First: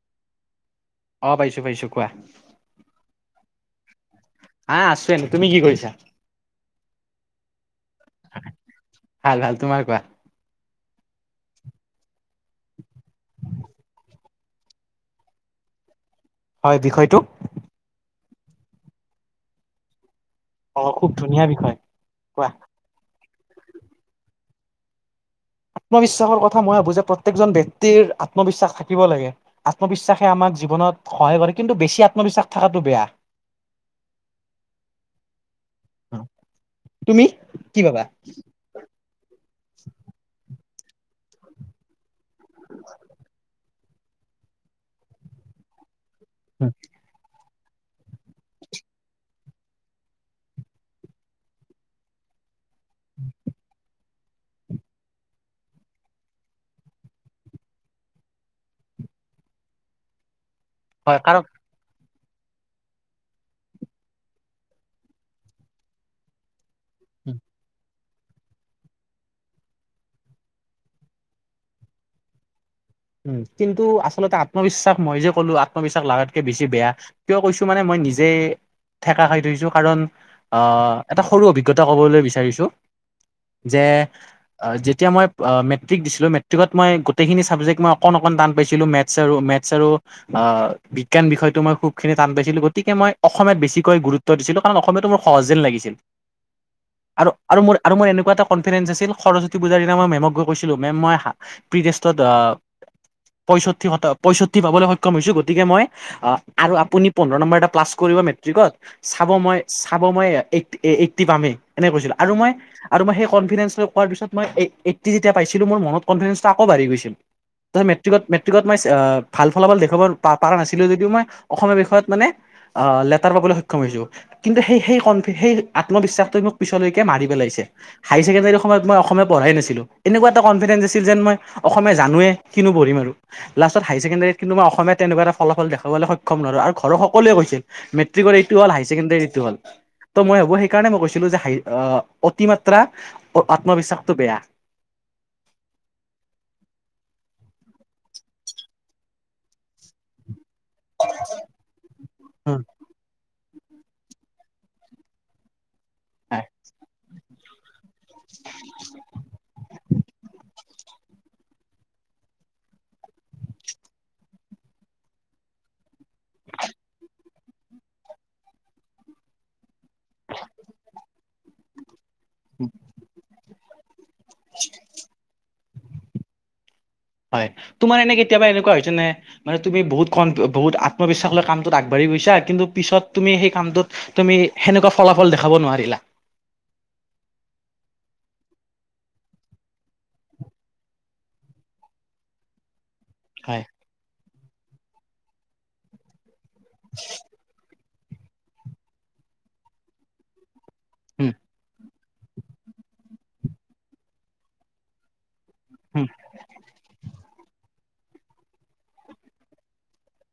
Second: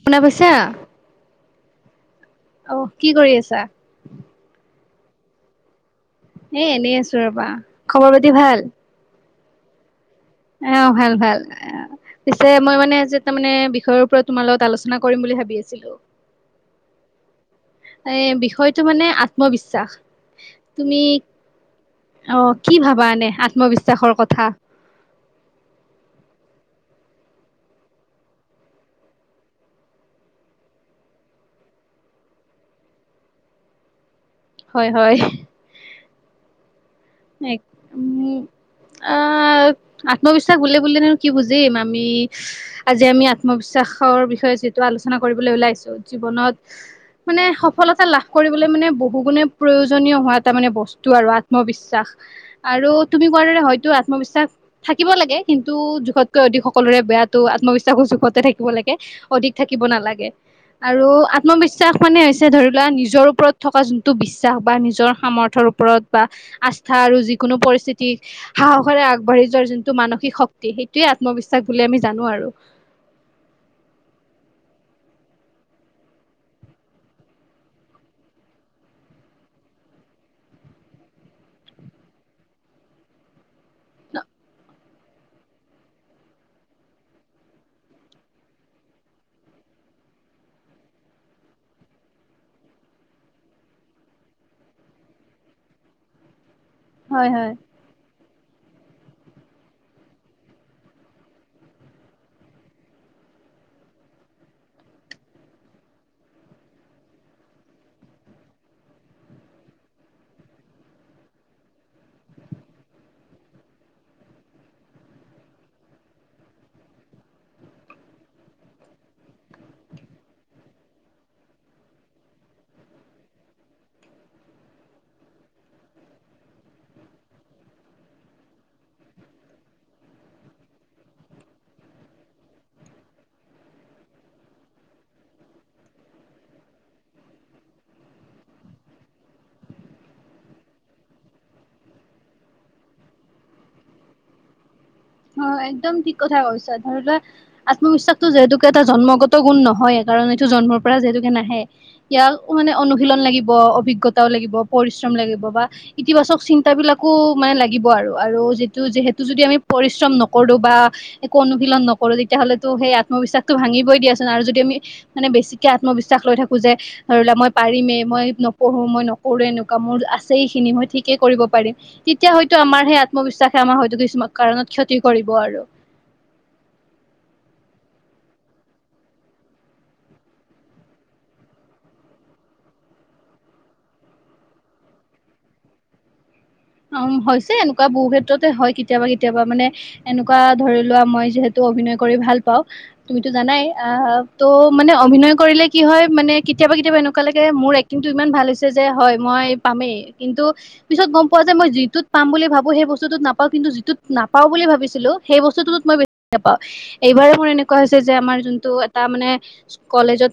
শুনা পাইছা। অ পাইছো পাইছো কোৱা অহ কি কৰি আছা? আহ আছো এনে, তুমি কি কৰিছা? এ এনেই আছো ৰবা খবৰ পাতি ভাল ভাল ভাল, তোমাৰ কোৱা? অ', ভাল ভাল, পিছে মই মানে যে তাৰ মানে বিষয়ৰ ওপৰত তোমাৰ লগত আলোচনা কৰিম বুলি ভাবি আছিলো। হয় বিষয়টো এ বিষয়টো মানে আত্মবিশ্বাস। অ তুমি, খুব ধুনীয়া বিষয় কোৱা অ', কি ভাবানে আত্মবিশ্বাসৰ কথা। আত্মবিশ্বাসৰ কথা মই ভাবো যে প্ৰত্যেকজন্য়ক্তিৰ আত্মবিশ্বাস থাকিব লাগে আত্মবিশ্বাসে আমাক জীৱনত সহায় কৰে কিন্তু বেছি আত্মবিশ্বাস থাকাটো বেয়া। হয় হয়। অ' উ আত্মবিশ্বাস বুলি বুলিলে কি বুজিম আমি আজি আমি আত্মবিশ্বাস বিষয়ে যিটো আলোচনা কৰিবলৈ ওলাইছো জীৱনত মানে সফলতা লাভ কৰিবলৈ মানে বহু গুণে প্ৰয়োজনীয় হোৱা এটা মানে বস্তু আৰু আত্মবিশ্বা আৰু তুমি কোৱাৰ দৰে হয়তো আত্মবিশ্বাস থাকিব লাগে কিন্তু যুগতকৈ অধিক সকলোৰে বেয়া আত্মবিশ্বাসৰ জুখতে থাকিব লাগে অধিক থাকিব নালাগে। আৰু হয় কাৰণ আত্মবিশ্বাস মানে হৈছে ধৰি লোৱা নিজৰ ওপৰত থকা যোনটো বিশ্বাস বা নিজৰ সামৰ্থৰ ওপৰত বা আ কথা আৰু যিকোনো পৰিস্থিতি সাহসৰে আগবাঢ়ি যোৱাৰ যোনটো মানসিক শক্তি সেইটোৱে আত্মবিশ্বাস বুলি আমি জানো আৰু। উম, কিন্তু আচলতে আত্মবিশ্বাস মই যে ক'লো আত্মবিশ্বাস লাগতকে বেছি বেয়া। কিয় কৈছো মানে মই। নিজে। ঠেকা খাই থৈছো কাৰণ আহ এটা সৰু অভিজ্ঞতা ক'বলৈ বিচাৰিছো। যে যেতিয়া মই মেট্ৰিক দিছিলো মেট্ৰিকত মই গোটেইখিনি চাবজেক্ট মই অকন, অকন টান পাইছিলো। মেথছ আৰু মেথছ আৰু অ বিজ্ঞান বিষয়তটো মই খুব খিনি টান পাইছিলো গতিকে গতিকে মই অসমীয়াত বেছিকৈ গুৰুত্ব দিছিলোঁ কাৰণ অসমীয়াতো মোৰ সহজ যেন লাগিছিল। হয় আৰু, হয়। আৰু মোৰ আৰু মই এনেকুৱা এটা কনফিডেন্ঞ্চ আছিল সৰস্বতী পূজাৰ দিনা মই মেমক গৈ কৈছিলোঁ মেম মই প্ৰি টেষ্টত অহ। পয়ষষ্ঠি পয়ষষ্ঠি পাবলৈ সক্ষম হৈছো গতিকে মই আৰু আপুনি পোন্ধৰ নম্বৰ এটা প্লাছ কৰিব মেএট্ৰিক ত। মেট্ৰিক ত চাব মই এইটটি পাম এ। এনেকৈ কৈছিলো আৰু মই সেই কনফিডেঞ্চটো পোৱাৰ পিছত মই এইটটি যেতিয়া পাইচিলো মোৰ মনত কনফিডেঞ্চটো আকৌ বাঢ়ি গৈছিল। ত মেট্ৰিকত মেট্ৰিকত মই ভাল ফলাফল দেখুৱাব পাৰা নাছিলো যদিও মই অসমীয়া বিষয়ত মানে আহ লেটাৰ পাবলৈ সক্ষম হৈছো। কিন্তু সেই সেইন সেই আত্মবিশ্বাসটো মোক পিছলৈকে মাৰি পেলায় হাই ছেকেণ্ডাৰী সময়ত মই অসমীয়া পঢ়াই নাছিলো। এনেকুৱা এটা কনফিডেন্স আছিল যেন মই অসমীয়া জানোৱে কি নু পঢ়িম আৰু। লাষ্টত হাইয়াৰ ছেকেণ্ডাৰীত কিন্তু মই অসমীয়া তেনেুৱা এটা ফলাফল দেখাবলৈ সক্ষম হলো। আৰু ঘৰৰ সকলোৱে কৈছে। মেট্ৰিকৰ এইটো হল। হাই ছেকেডাৰী এইটো হ'ল। ত মই ভাবো সেইকাৰণে মই কৈছিলো যে আহ অতিমাত্ৰা আত্মবিশ্বাসটো বেয়া। উম। অ একদম ঠিক কথা কৈছা। ধৰি লোৱা আত্মবিশ্বাসো যিহেতুকে এটা জন্মগত গুণ নহয় কাৰণ। জন্মৰ পৰা যিহেতুকে নাহে ইয়াক মানে বেয়া অনুশীলন লাগিব। অভিজ্ঞতাও লাগিব পৰিশ্ৰম লাগিব বা ইতিবাচক চিন্তা বিলাকো মানে লাগিব আৰু। আৰু যিটো যিহেতটো যদি আমি। পৰিশ্ৰম নকৰো বা একো অনুশীলন নকৰো তেতিয়াহ'লেতো সেই আত্মবিশ্বাসটো ভাঙিবই দিয়াচোন আৰু যদি আমি। মানে বেছিকে আত্মবিশ্বাস লৈ থাকো যে ধৰি লোৱা মই পাৰিমে মই নপঢ়ো মই নকৰো এনেকুৱা। মোৰ আছে এই খিনি মই ঠিকেই কৰিব পাৰিম। তেতিয়া হয়তো আমাৰ সেই আত্মবিশ্বাসে আমাৰ হয়তো কিছুমান। কাৰণত ক্ষতি কৰিব আৰু। হয় তোমাৰ এনে কেতিয়াবা এনেকুৱা হৈছে নে। মানে তুমি বহুত ক বহুত আত্মবিশ্বাস লৈ কামটোত আগবাঢ়ি গৈছা। কিন্তু পিছত তুমি সেই কামটোত তুমি সেনেকুৱা ফলাফল দেখাব নোৱাৰিলা। অহ। অ হৈছে এনেকুৱা বহু ক্ষেত্ৰতে হয়। কেতিয়াবা কেতিয়াবা মানে এনেকুৱা ধৰি লোৱা মই যিহেতু। অভিনয় কৰি ভাল পাওঁ। তুমিতো হয় জানাই আহ ত' মানে অভিনয় কৰিলে কি হয় মানে কেতিয়াবা, কেতিয়াবা এনেকুৱা লাগে মোৰ। কিন্তু ইমান ভাল হৈছে যে হয় মই পামেই কিন্তু পিছত গম। উম পোৱা যে মই যিটোত পাম বুলি ভাবো সেই বস্তুটোত নাপাও। কিন্তু যিটোত নাপাও বুলি ভাবিছিলো। সেই বস্তুটো মই উম বেছিকে পাওঁ এইবাৰ। মৰ এনেকোৱা হৈছে যে আমাৰ জোনটো এটা মানে কলেজ ত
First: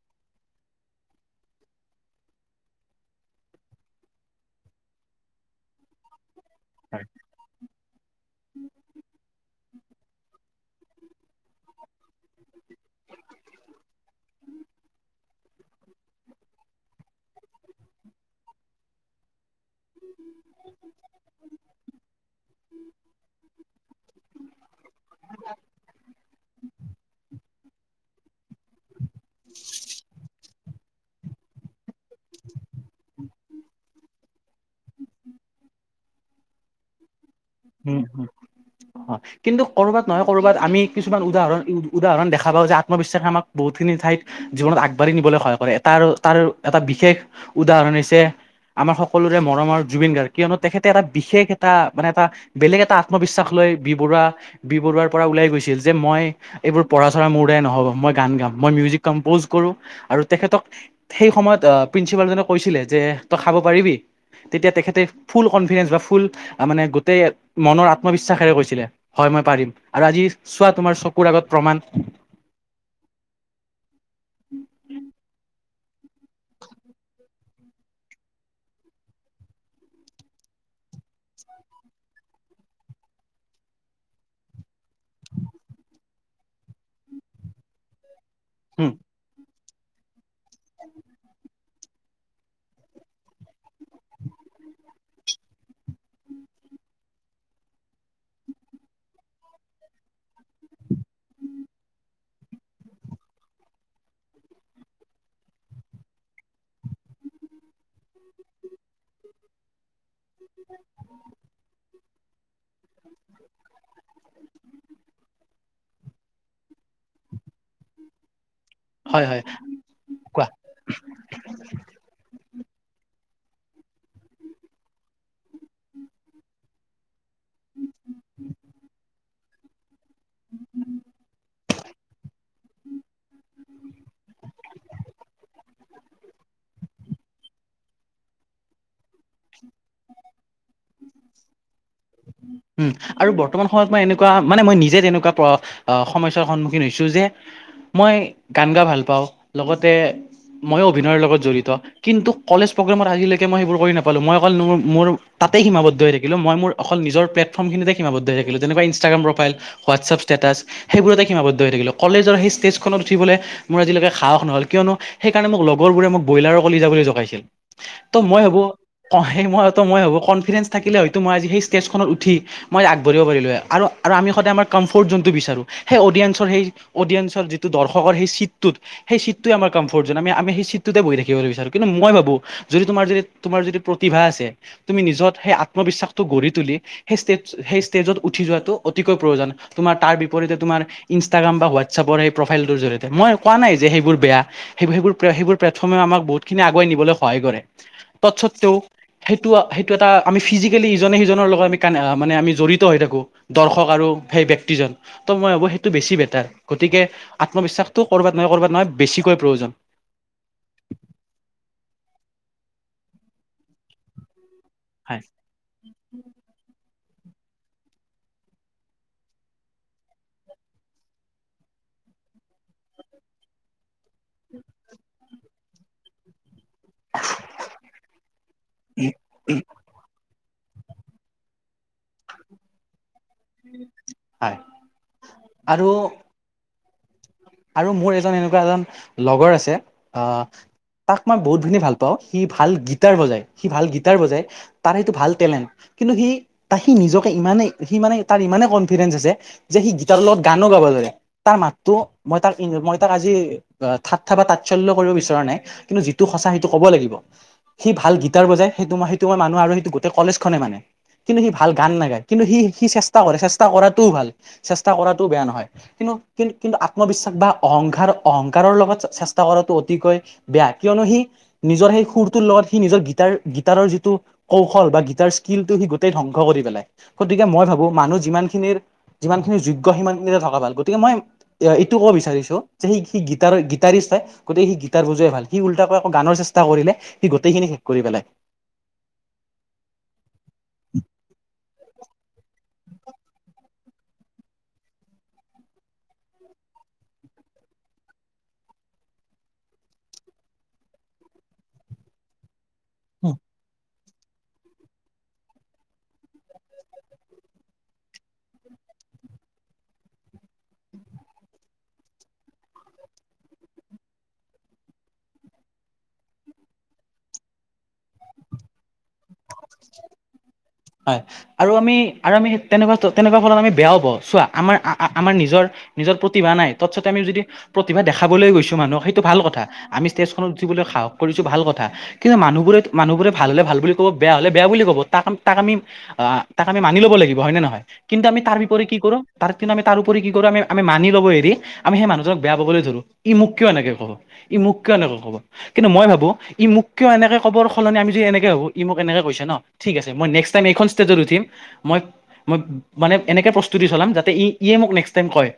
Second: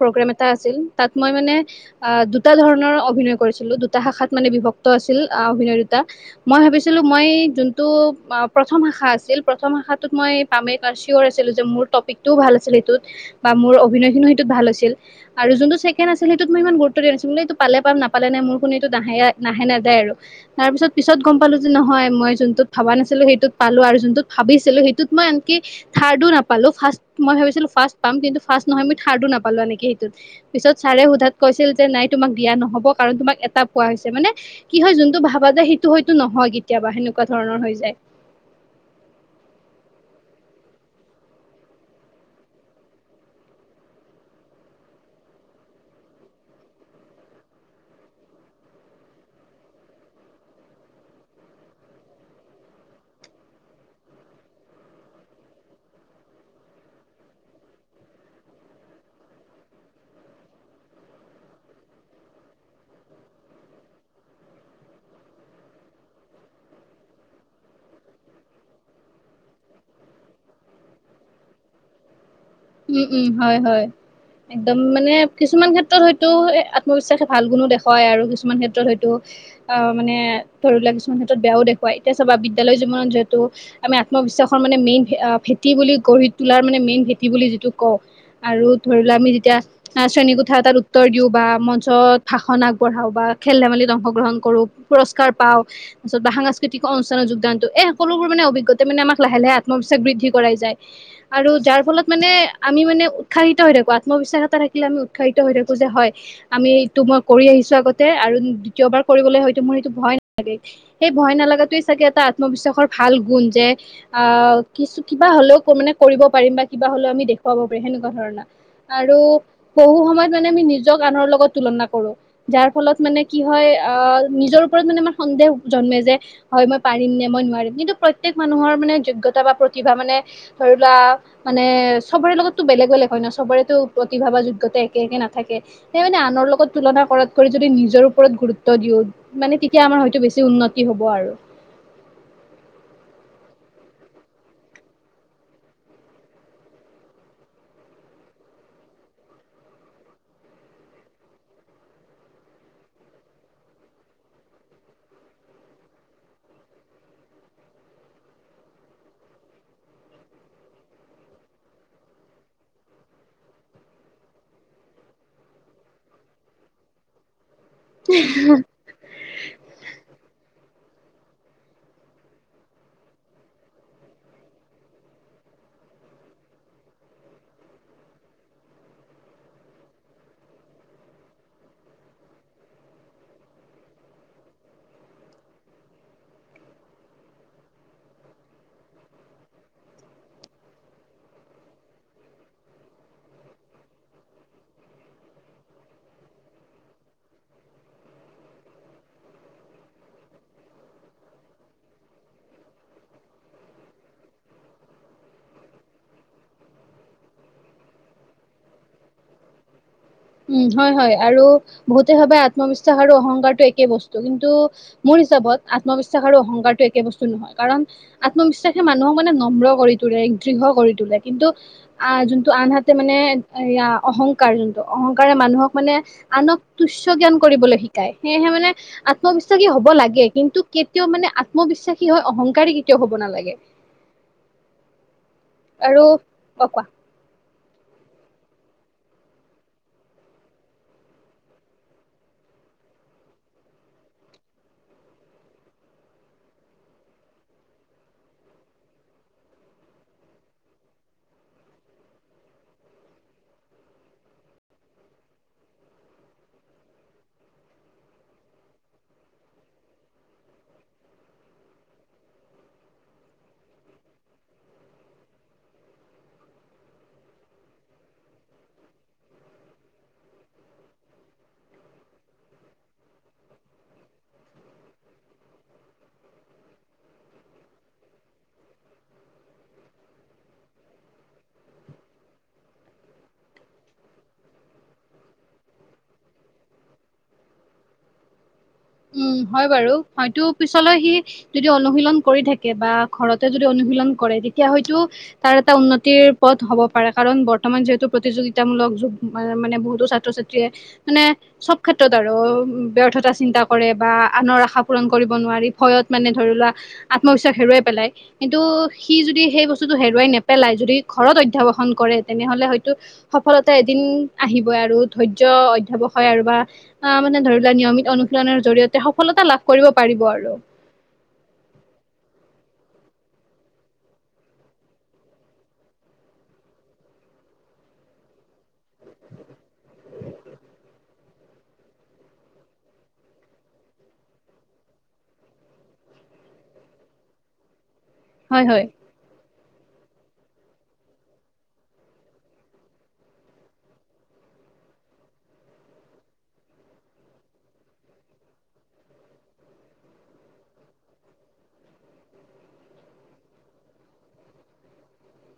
প্ৰগ্ৰেম এটা আছিল। তাত মই মানে। দুটা ধৰণৰ অভিনয় কৰিছিলো। দুটা শাখাত মানে বিভক্ত আছিলো। অভিনয় দুটা। মই ভাবিছিলো মই। জোনটো প্ৰথম শাখা আছিল প্ৰথম শাখাটোত মই পামে চিয়ৰ। আছিলো যে মোৰ টপিক টোও ভাল আছিলে। হে ই টোট বা মোৰ অভিনয় খিনিয় সেইটোত ভাল হৈছিল। আৰু যোনটো ছেকেন্ড আছিল সেইটোত মই ইমান গুৰুত্ব দিয়া নাছিলো। পাম নাপালে মোৰ কোনো ইটো নাহে নাহে নহ। আৰু তাৰ পিছত পিছত গম পালো যে নহয় মই যোনটোত ভাবা নাছিলো সেইটোত পালো আৰু যোনটোত ভাবিছিলো। সেইটোত মই আনকি থাৰ্দ ও নাপালো। ফাৰ্ষ্ট মই ভাবিছিলোঁ ফাৰ্ষ্ট পাম কিন্তু [unintelligible] নহয় আমি থাৰ্ডও নাপালো। এনেকে সেইটোত পিছত ছাৰে সোধাত কৈছিল যে নাই তোমাক দিয়া নহ'ব কাৰণ তোমাক। পোৱা হৈছে মানে কি হয় যোনটো ভাবা যায় সেইটো হয়ো নহয় কেতিয়াবা সেনেকুৱা ধৰণৰ হৈ যায় উম, কিন্তু কৰ'বাত নহয় ক'ৰবাত আমি কিছু উদৰণ উদাহৰণ দেখা পাওঁ যে আত্মবিশ্বাস আম বহুখিনি ঠাইত জীৱনত আগবাঢ়ি নিবলৈ সহায় কৰে। তাৰ তাৰ এটা বিশেষ উদাহৰণ হৈছে আমাৰ সকলোৰে মৰমৰ জুবিন গাৰ্গ কিয়নো তেখেতে এটা বিশেষ এটা মানে এটা বেলেগ এটা আত্মবিশ্বাস লৈ বি বৰুৱা বি বৰুৱাৰ পৰা ওলাই গৈছিল, যে মই এইবোৰ পঢ়া চৰা মোৰ নহ'ব মই গান গাম মই মিউজিক কম্পউজ কৰো আৰু তেখেতক সেই সময়ত প্ৰিঞ্চিপাল জনক কৈছিলে যে, তই খাব পাৰিবি তেতিয়া তেখতে ফুল কনফিডেন্স বা ফুল মানে গোটেই মনৰ আত্মবিশ্বাসেৰে কৈছিলে, হয় মই পাৰিম। আৰু আজি চোৱা তোমাৰ চকুৰ আগত প্ৰমাণ [inaudible] উম-উম হয়-হয় একদম মানে কিছুমান ক্ষেত্ৰত হয়তো আত্মবিশ্বাস ভাল গুণো দেখুৱায় আৰু কিছুমান ক্ষেত্ৰত হয়তো অ, মানে ধৰি ললা কিছুমান ক্ষেত্ৰত বেয়াও দেখুৱায় এতিয়া চব [inaudible] পঠি বুলি যিটো কওঁ আৰু উম ধৰি লোৱা আমি যেতিয়া শ্ৰেণীকোঠা এটাত উত্তৰ দিও বা মঞ্চত ভাষন আগবঢ়াও বা খেল ধেমালিত অংশগ্ৰহণ কৰো পুৰস্কাৰ পাওঁ পিছত সাস্কতিক অনুষ্ঠানৰ যোগদানটো এই সকলোবোৰ মানে অভিজ্ঞতা মানেম লাহে-লাহে আত্ম বৃদ্ধি কৰাই যায় আৰু যাৰ ফলত মানে আমি মানে উৎসাহিত হৈ থাকো আত্মবিশ্বাস এটা থাকিলে আমি উৎসাহিত হৈ থাকো যে হয়, আমি এইটো মই কৰি আহিছো আগতে আৰু দ্বিতীয়বাৰ কৰিবলৈ হয়তো মোৰ এইটো ভয় সেই ভয় নালাগাতোৱে চাগে এটা আত্মবিশ্বাসৰ ভাল গুণ যে আহ কিছু কিবা হলেও মানে কৰিব পাৰিম বা কিবা হ'লেও আমি দেখুৱাব পাৰি তেনেকুৱা ধৰনৰ আৰু হয় হয় বহু সময়ত কোৱা মানে আমি নিজক আনৰ লগত তুলনা কৰো। যাৰ ফলত মানে কি হয় আহ নিজৰ ওপৰত মানে আমাৰ সন্দেহ জন্মে যে হয়, মই পাৰিম নে, ই নোৱাৰিম কিন্তু প্ৰত্যেক মানুহৰ মানে যোগ্যতা বা প্ৰতিভা মানে ধৰিলোৱা চবৰে লগততো বেলেগ-বেলেগ হয় ন চবৰেতো প্ৰতিভা বা যোগ্যতা একে একে নাথাকে, সেই মানে আনৰ লগত তুলনা কৰাত কৰি যদি নিজৰ ওপৰত গুৰুত্ব দিও মানে তেতিয়া আমাৰ হয়তো বেছি উন্নতি হব আৰু উম আৰু বৰ্তমান সময়ত মই এনেকুৱা মানে মই নিজে এনেকুৱা সমস্যাৰ সন্মুখীন হৈছো যে মই গান গাই ভাল পাওঁ লগতে মইয়ো অভিনয়ৰ লগত জড়িত কিন্তু কলেজ প্ৰগ্ৰেমৰ আজিলৈকে মই সেইবোৰ কৰি নাপালো মই অকল মোৰ মোৰ তাই সীমাবদ্ধ হৈ থাকিলো মই মোৰ অকল নিজৰ প্লেটফৰ্মমিনিতে সীমাবদ্ধ হৈ থাকিল। যেকুৱ ইনাগ্ৰাম প্ৰফাইল হোৱাটছআপ ষ্টেটাছ সেইবোৰতে সীমাবদ্ধ হৈ কলেজৰ সেই ষ্টেজখন উঠিবলৈ মোৰ আজিলৈকে সাহ নহল কিয়নো সেইণে মোক লগৰবোৰে মই বইলাৰৰ কলি জোকাইছিল টো মই সেই বোৰ অ মই সেই বোৰ কনফিডেন্স থাকিলে হয়তো মই আজি সেই ষ্টেজখন উঠি মই আগবাঢ়িব পাৰিলো আৰু আমি সদায় আমাৰ কম্ফৰ্ট জোনটো বিচাৰোঁ সেই অডিয়েঞ্চৰ সেই অডিয়েঞ্চ যিটো দৰ্শকৰ সেই চিটটোত সেই চিটোৱ আমাৰ কমফৰ্ট জ আমি আমি সেই চিটটোতে বহি থাকিবলৈ বিচাৰো। কিন্তু মই ভাবো যদি তোমাৰ যদি তোমাৰ যদি প্ৰতিভা আছে, তুমি নিজত সেই আত্মবিশ্বাসটো গঢ়ি সেই স্টেজ সেই ষ্টেজত উঠি যোৱাতো অতিকৈ প্ৰয়োজন তোমাৰ তাৰ বিপৰীতে তোমাৰ ইনস্টাগ্ৰ্যাম বা শাতএপছৰ প্ৰফাইল টো জৰিয়তে মই কোৱা নাই যে সেইবোৰ বেয়া সেই সেই বোৰ প্ৰথমে আমাৰ বহুত আগুৱাই নিবলৈ সহায় কৰে তত সত্ত্বেও সেইটো সেইটো এটা আমি ফিজিকেলি ইজনে সিজনক লগত আম মানে আমি জড়িত হৈ থাকো। দৰ্শক আৰু সেই ব্যক্তিজন ত' মই ভাবো সেইটো বেছি বে গতিকে আত্মবিবাসটো কৰবাত নহয় কৰ'বাত নহয় বেছিকৈ প্ৰয়োজন উম হয়-হয় আৰু বহুতে সবাই আত্মবিবাস আৰু অহংকাৰটো একেই বস্তু কিন্তু মোৰ হয় হিচাপত আত্মবিশ্বাস আৰু অহংকাৰটো একে বস্তু নহয় কাৰণ আত্মবিশ্বাসে মানুহক মানে নম্ৰ কৰি তোলে দৃঢ় কৰি তোলে কিন্তু আহ যোনটো আনহাতে মানে এয়া অহংকাৰ যোনটো অহংকাৰ মানুহক মানে আনক তুষ্য় জ্ঞান কৰিবলৈ শিকায় সেয়েহে মানে আত্মবিশ্বাসী হব লাগে। কিন্তু কেতিয়াও মানে আত্মবিশ্বাসী হয় অহংকাৰে কেতিয়াও হ হয় আৰু ক কোৱা আৰু মোৰ এজন এনেকুৱা এজন লগৰ আছে আহ তাক মই বহুতখিনি ভাল পাওঁ। সি ভাল গীটাৰ বজায় সি ভাল গীটাৰ বজাই তাৰ সেইটো ভাল টেলেণ্ট কিন্তু সি ত সি নিজকে ইমানেই সি মানে তাৰ ইমানেই কনফিডেন্ঞ্চ আছে, যে সি গিটাৰৰ লগত গানো গাব তাৰ মাতটো মই তাক মই তাক আজি ঠাট্টা বা তাৎসল্য কৰিব বিচৰা নাই কিন্তু যিটো সঁচা সেইটো ক'ব লাগিব সি ভাল গীটাৰ বজাই সেইটো ম সেইটো মই সেইটো গোটেই কলেজ খনে মানে কিন্তু সি ভাল গান নাগায় কিন্তু সি সি চেষ্টা কৰে চেষ্টা কৰাটোও ভাল চেষ্টা কৰাটোও বেয়া নহয় কিন্তু কিন্তু কিন্তু আ আত্মবিশ্বাস বা অহংকাৰ- অহংকাৰৰ লগত চেষ্টা কৰাটো অতিকৈ বেয়া কিয়নো সি নিজৰ সেই সুৰটোৰ লগত সি নিজৰ গীটাৰ গীটাৰৰ যিটো কৌশল বা গীতাৰ স্কিল টো সি গোটেই ধ্বংস কৰি পেলাই গতিকে মই ভাবো মানুহ যিমানখিনিৰ যিমানখিনিৰ যোগ্য সিমানখিনিতে থকা ভাল গতিকে মই এ এইটো কব বিচাৰিছো যে সি সি গীটাৰ গীটাৰীষ্ট হয় গতিকে সি গিতাৰ বজোৱাই ভাল ওলোটা কৈ আকৌ গানৰ চেষ্টা কৰিলে সি গোটেইখিনি শেষ কৰি পেলাই উম হয় বাৰু হয়তো পিছলৈ সি যদি অনুশীলন কৰি থাকে বা ঘৰতে যদি অনুশীন কৰে তেতিয়া হয়তো তাৰ এটা উন্নতিৰ পথ হ'ব পাৰে কাৰণ বৰ্তমান যিহেতু প্ৰতিযোগিতা [unintelligible] য মানে বহুতো ছাত্ৰ ছাত্ৰীয়ে মানে চব ক্ষেত্ৰত আৰু ব্যৰ্থাতা চিন্তা কৰে বা আনৰ আশা পূৰণ কৰিব নোৱাৰি ভয়ত মানে ধৰি লোৱা আত্মবিশ্বাস হেৰুৱাই পেলাই কিন্তু সি যদি সেই বস্তুটো হেৰুৱাই নেপেলাই যদি ঘৰত অধ্যবসন কৰে তেনেহলে হয়তো সফলতাই এদিন আহিবই আৰু ধৈৰ্যয় অধ্যবসয় হয় আৰু বা অ মানে ধৰি লোৱা নিয়মিত অনু জৰিয়তে সফলতা লাভ কৰিব পাৰিব আৰু হয় আৰু আমি আৰু আমি তেনেকুৱা তেনেকুৱা ফলত আমি বেয়াও পাও চোৱা আমাৰ নিজৰ নিজৰ প্ৰতিভা নাই তৎসতে আমি যদি প্ৰতিভা দেখাবলৈ গৈছো মানুহক সেইটো ভাল কথা আমি ষ্টেজখনত উঠিবলৈ সাহস কৰিছো ভাল কথা কিন্তু মানুহবোৰ মানুবোৰে ভাল হলে ভাল কব বেয়া হলে বেয়া বুলি ক'ব তাক তাক আমি তাক আমি মানি ল'ব লাগিব হয় নে নহয় কিন্তু আমি তাৰ হয় হয়। বিপৰি কি কৰো তাৰ কিন্ত আমি তাৰ উপৰি কি কৰো আমি মানি লব এৰি আমি সেই মানুহজনক বেয়া পাবলৈ ধৰো ই মোক কিয় এনেকে ক'ব মোক এনেকে কব কিন্তু মই ভাবো ই মোক কিয় এনেকৈ কবৰ সলনি আমি যদি এনেকে ভাবো ই মোক এনেকে কৈছে ন ঠিক আছে মই নেক্স তাইম এইখন ষ্টেজত উঠিম মই - মই মানে এনেকে প্ৰস্তুত [unintelligible] চলাম যাতে ই ই মোক নেক্স টাইম কয়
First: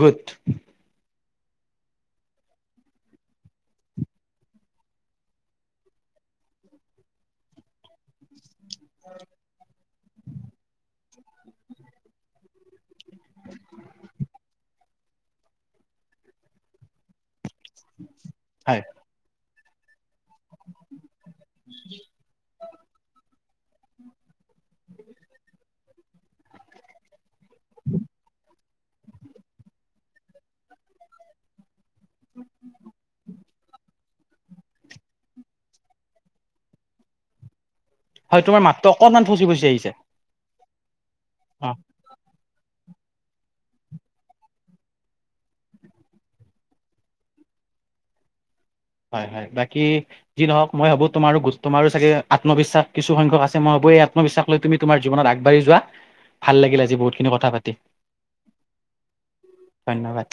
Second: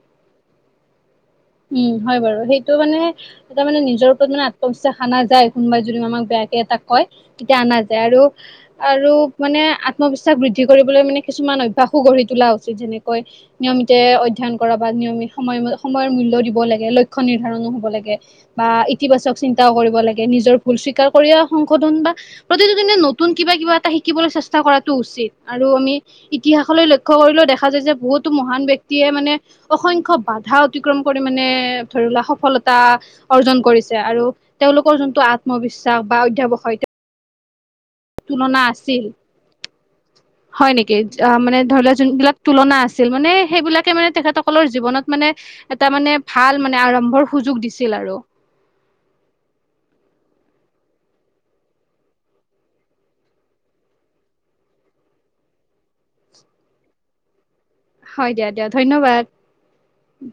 গুড উম হয় বাৰু সেইটো মানে এটা মানে নিজৰ ওপৰত মানে আত্মবিশ্বাস অনা যায় কোনোবাই যদি আমাক বেয়া এ টৈ কয় তেতিয়া অনা যায় আৰু আৰু মানে আত্মবিশ্বাস বৃদ্ধি কৰিবলৈ মানে কিছুমান ইমান অভ্যাসো গঢ়ি তোলা উচিত যেনেকৈ নিয়মিততে অধ্যয়ন কৰা বা নিয়মিত সময় সময়ৰ মূল্য ল দিব লক্ষ্য নিৰ্ধাৰনো হব লাগে বা হয় ইতিবাচক চিন্তাও কৰিব লাগে নিজৰ ভুল স্বীকাৰ কৰি সংশোধন বা প্ৰতিটো দিনে নতুন কিবা কিবা এটা শিকিবলৈ চেষ্টা কৰাটো উচিত আৰু আমি ইতিহাসলৈ লক্ষ্য কৰিল ওঁ দেখা যায় যে বহুতো মহান ব ব্যক্তিয়ে মানে অসংখ্য্ বাধা অতিক্ৰম পৰিমে ধৰি ললা সফলতা অৰ্জন কৰিছে আৰু তেওঁলোকৰ যোনটো আত্মবিশ্বাস বা অধ্যবক [unintelligible] হয় তোমাৰ মাতো অকনমান ফচি ফুচি আহিছে হয় নেকি মানে অ ধৰি লোৱা যোনবিলাক তুলনা আছিল মানে সেইবিলাকে মানে তেখেতসকলৰ জীৱনত মানে এটা মানে ভাল মানে আৰম্ভৰ সু সুযোগ দিছিল আৰু হয় হয় বাকী যি নহওক মই ভাবো তোমাৰো তোমাৰো চাগে আত্মবিশ্বাস কিছু সংখ্যক আছে মই ভো আত্মবিশ্বাস লৈ তুমি তোমাৰ জীৱনত আগবাঢ়ি যোৱা ভাল লাগিল আজি বহু খিনি কথা পাতি হয় দিয়া দিয়া ধন্যবাদ ধন্যবাদ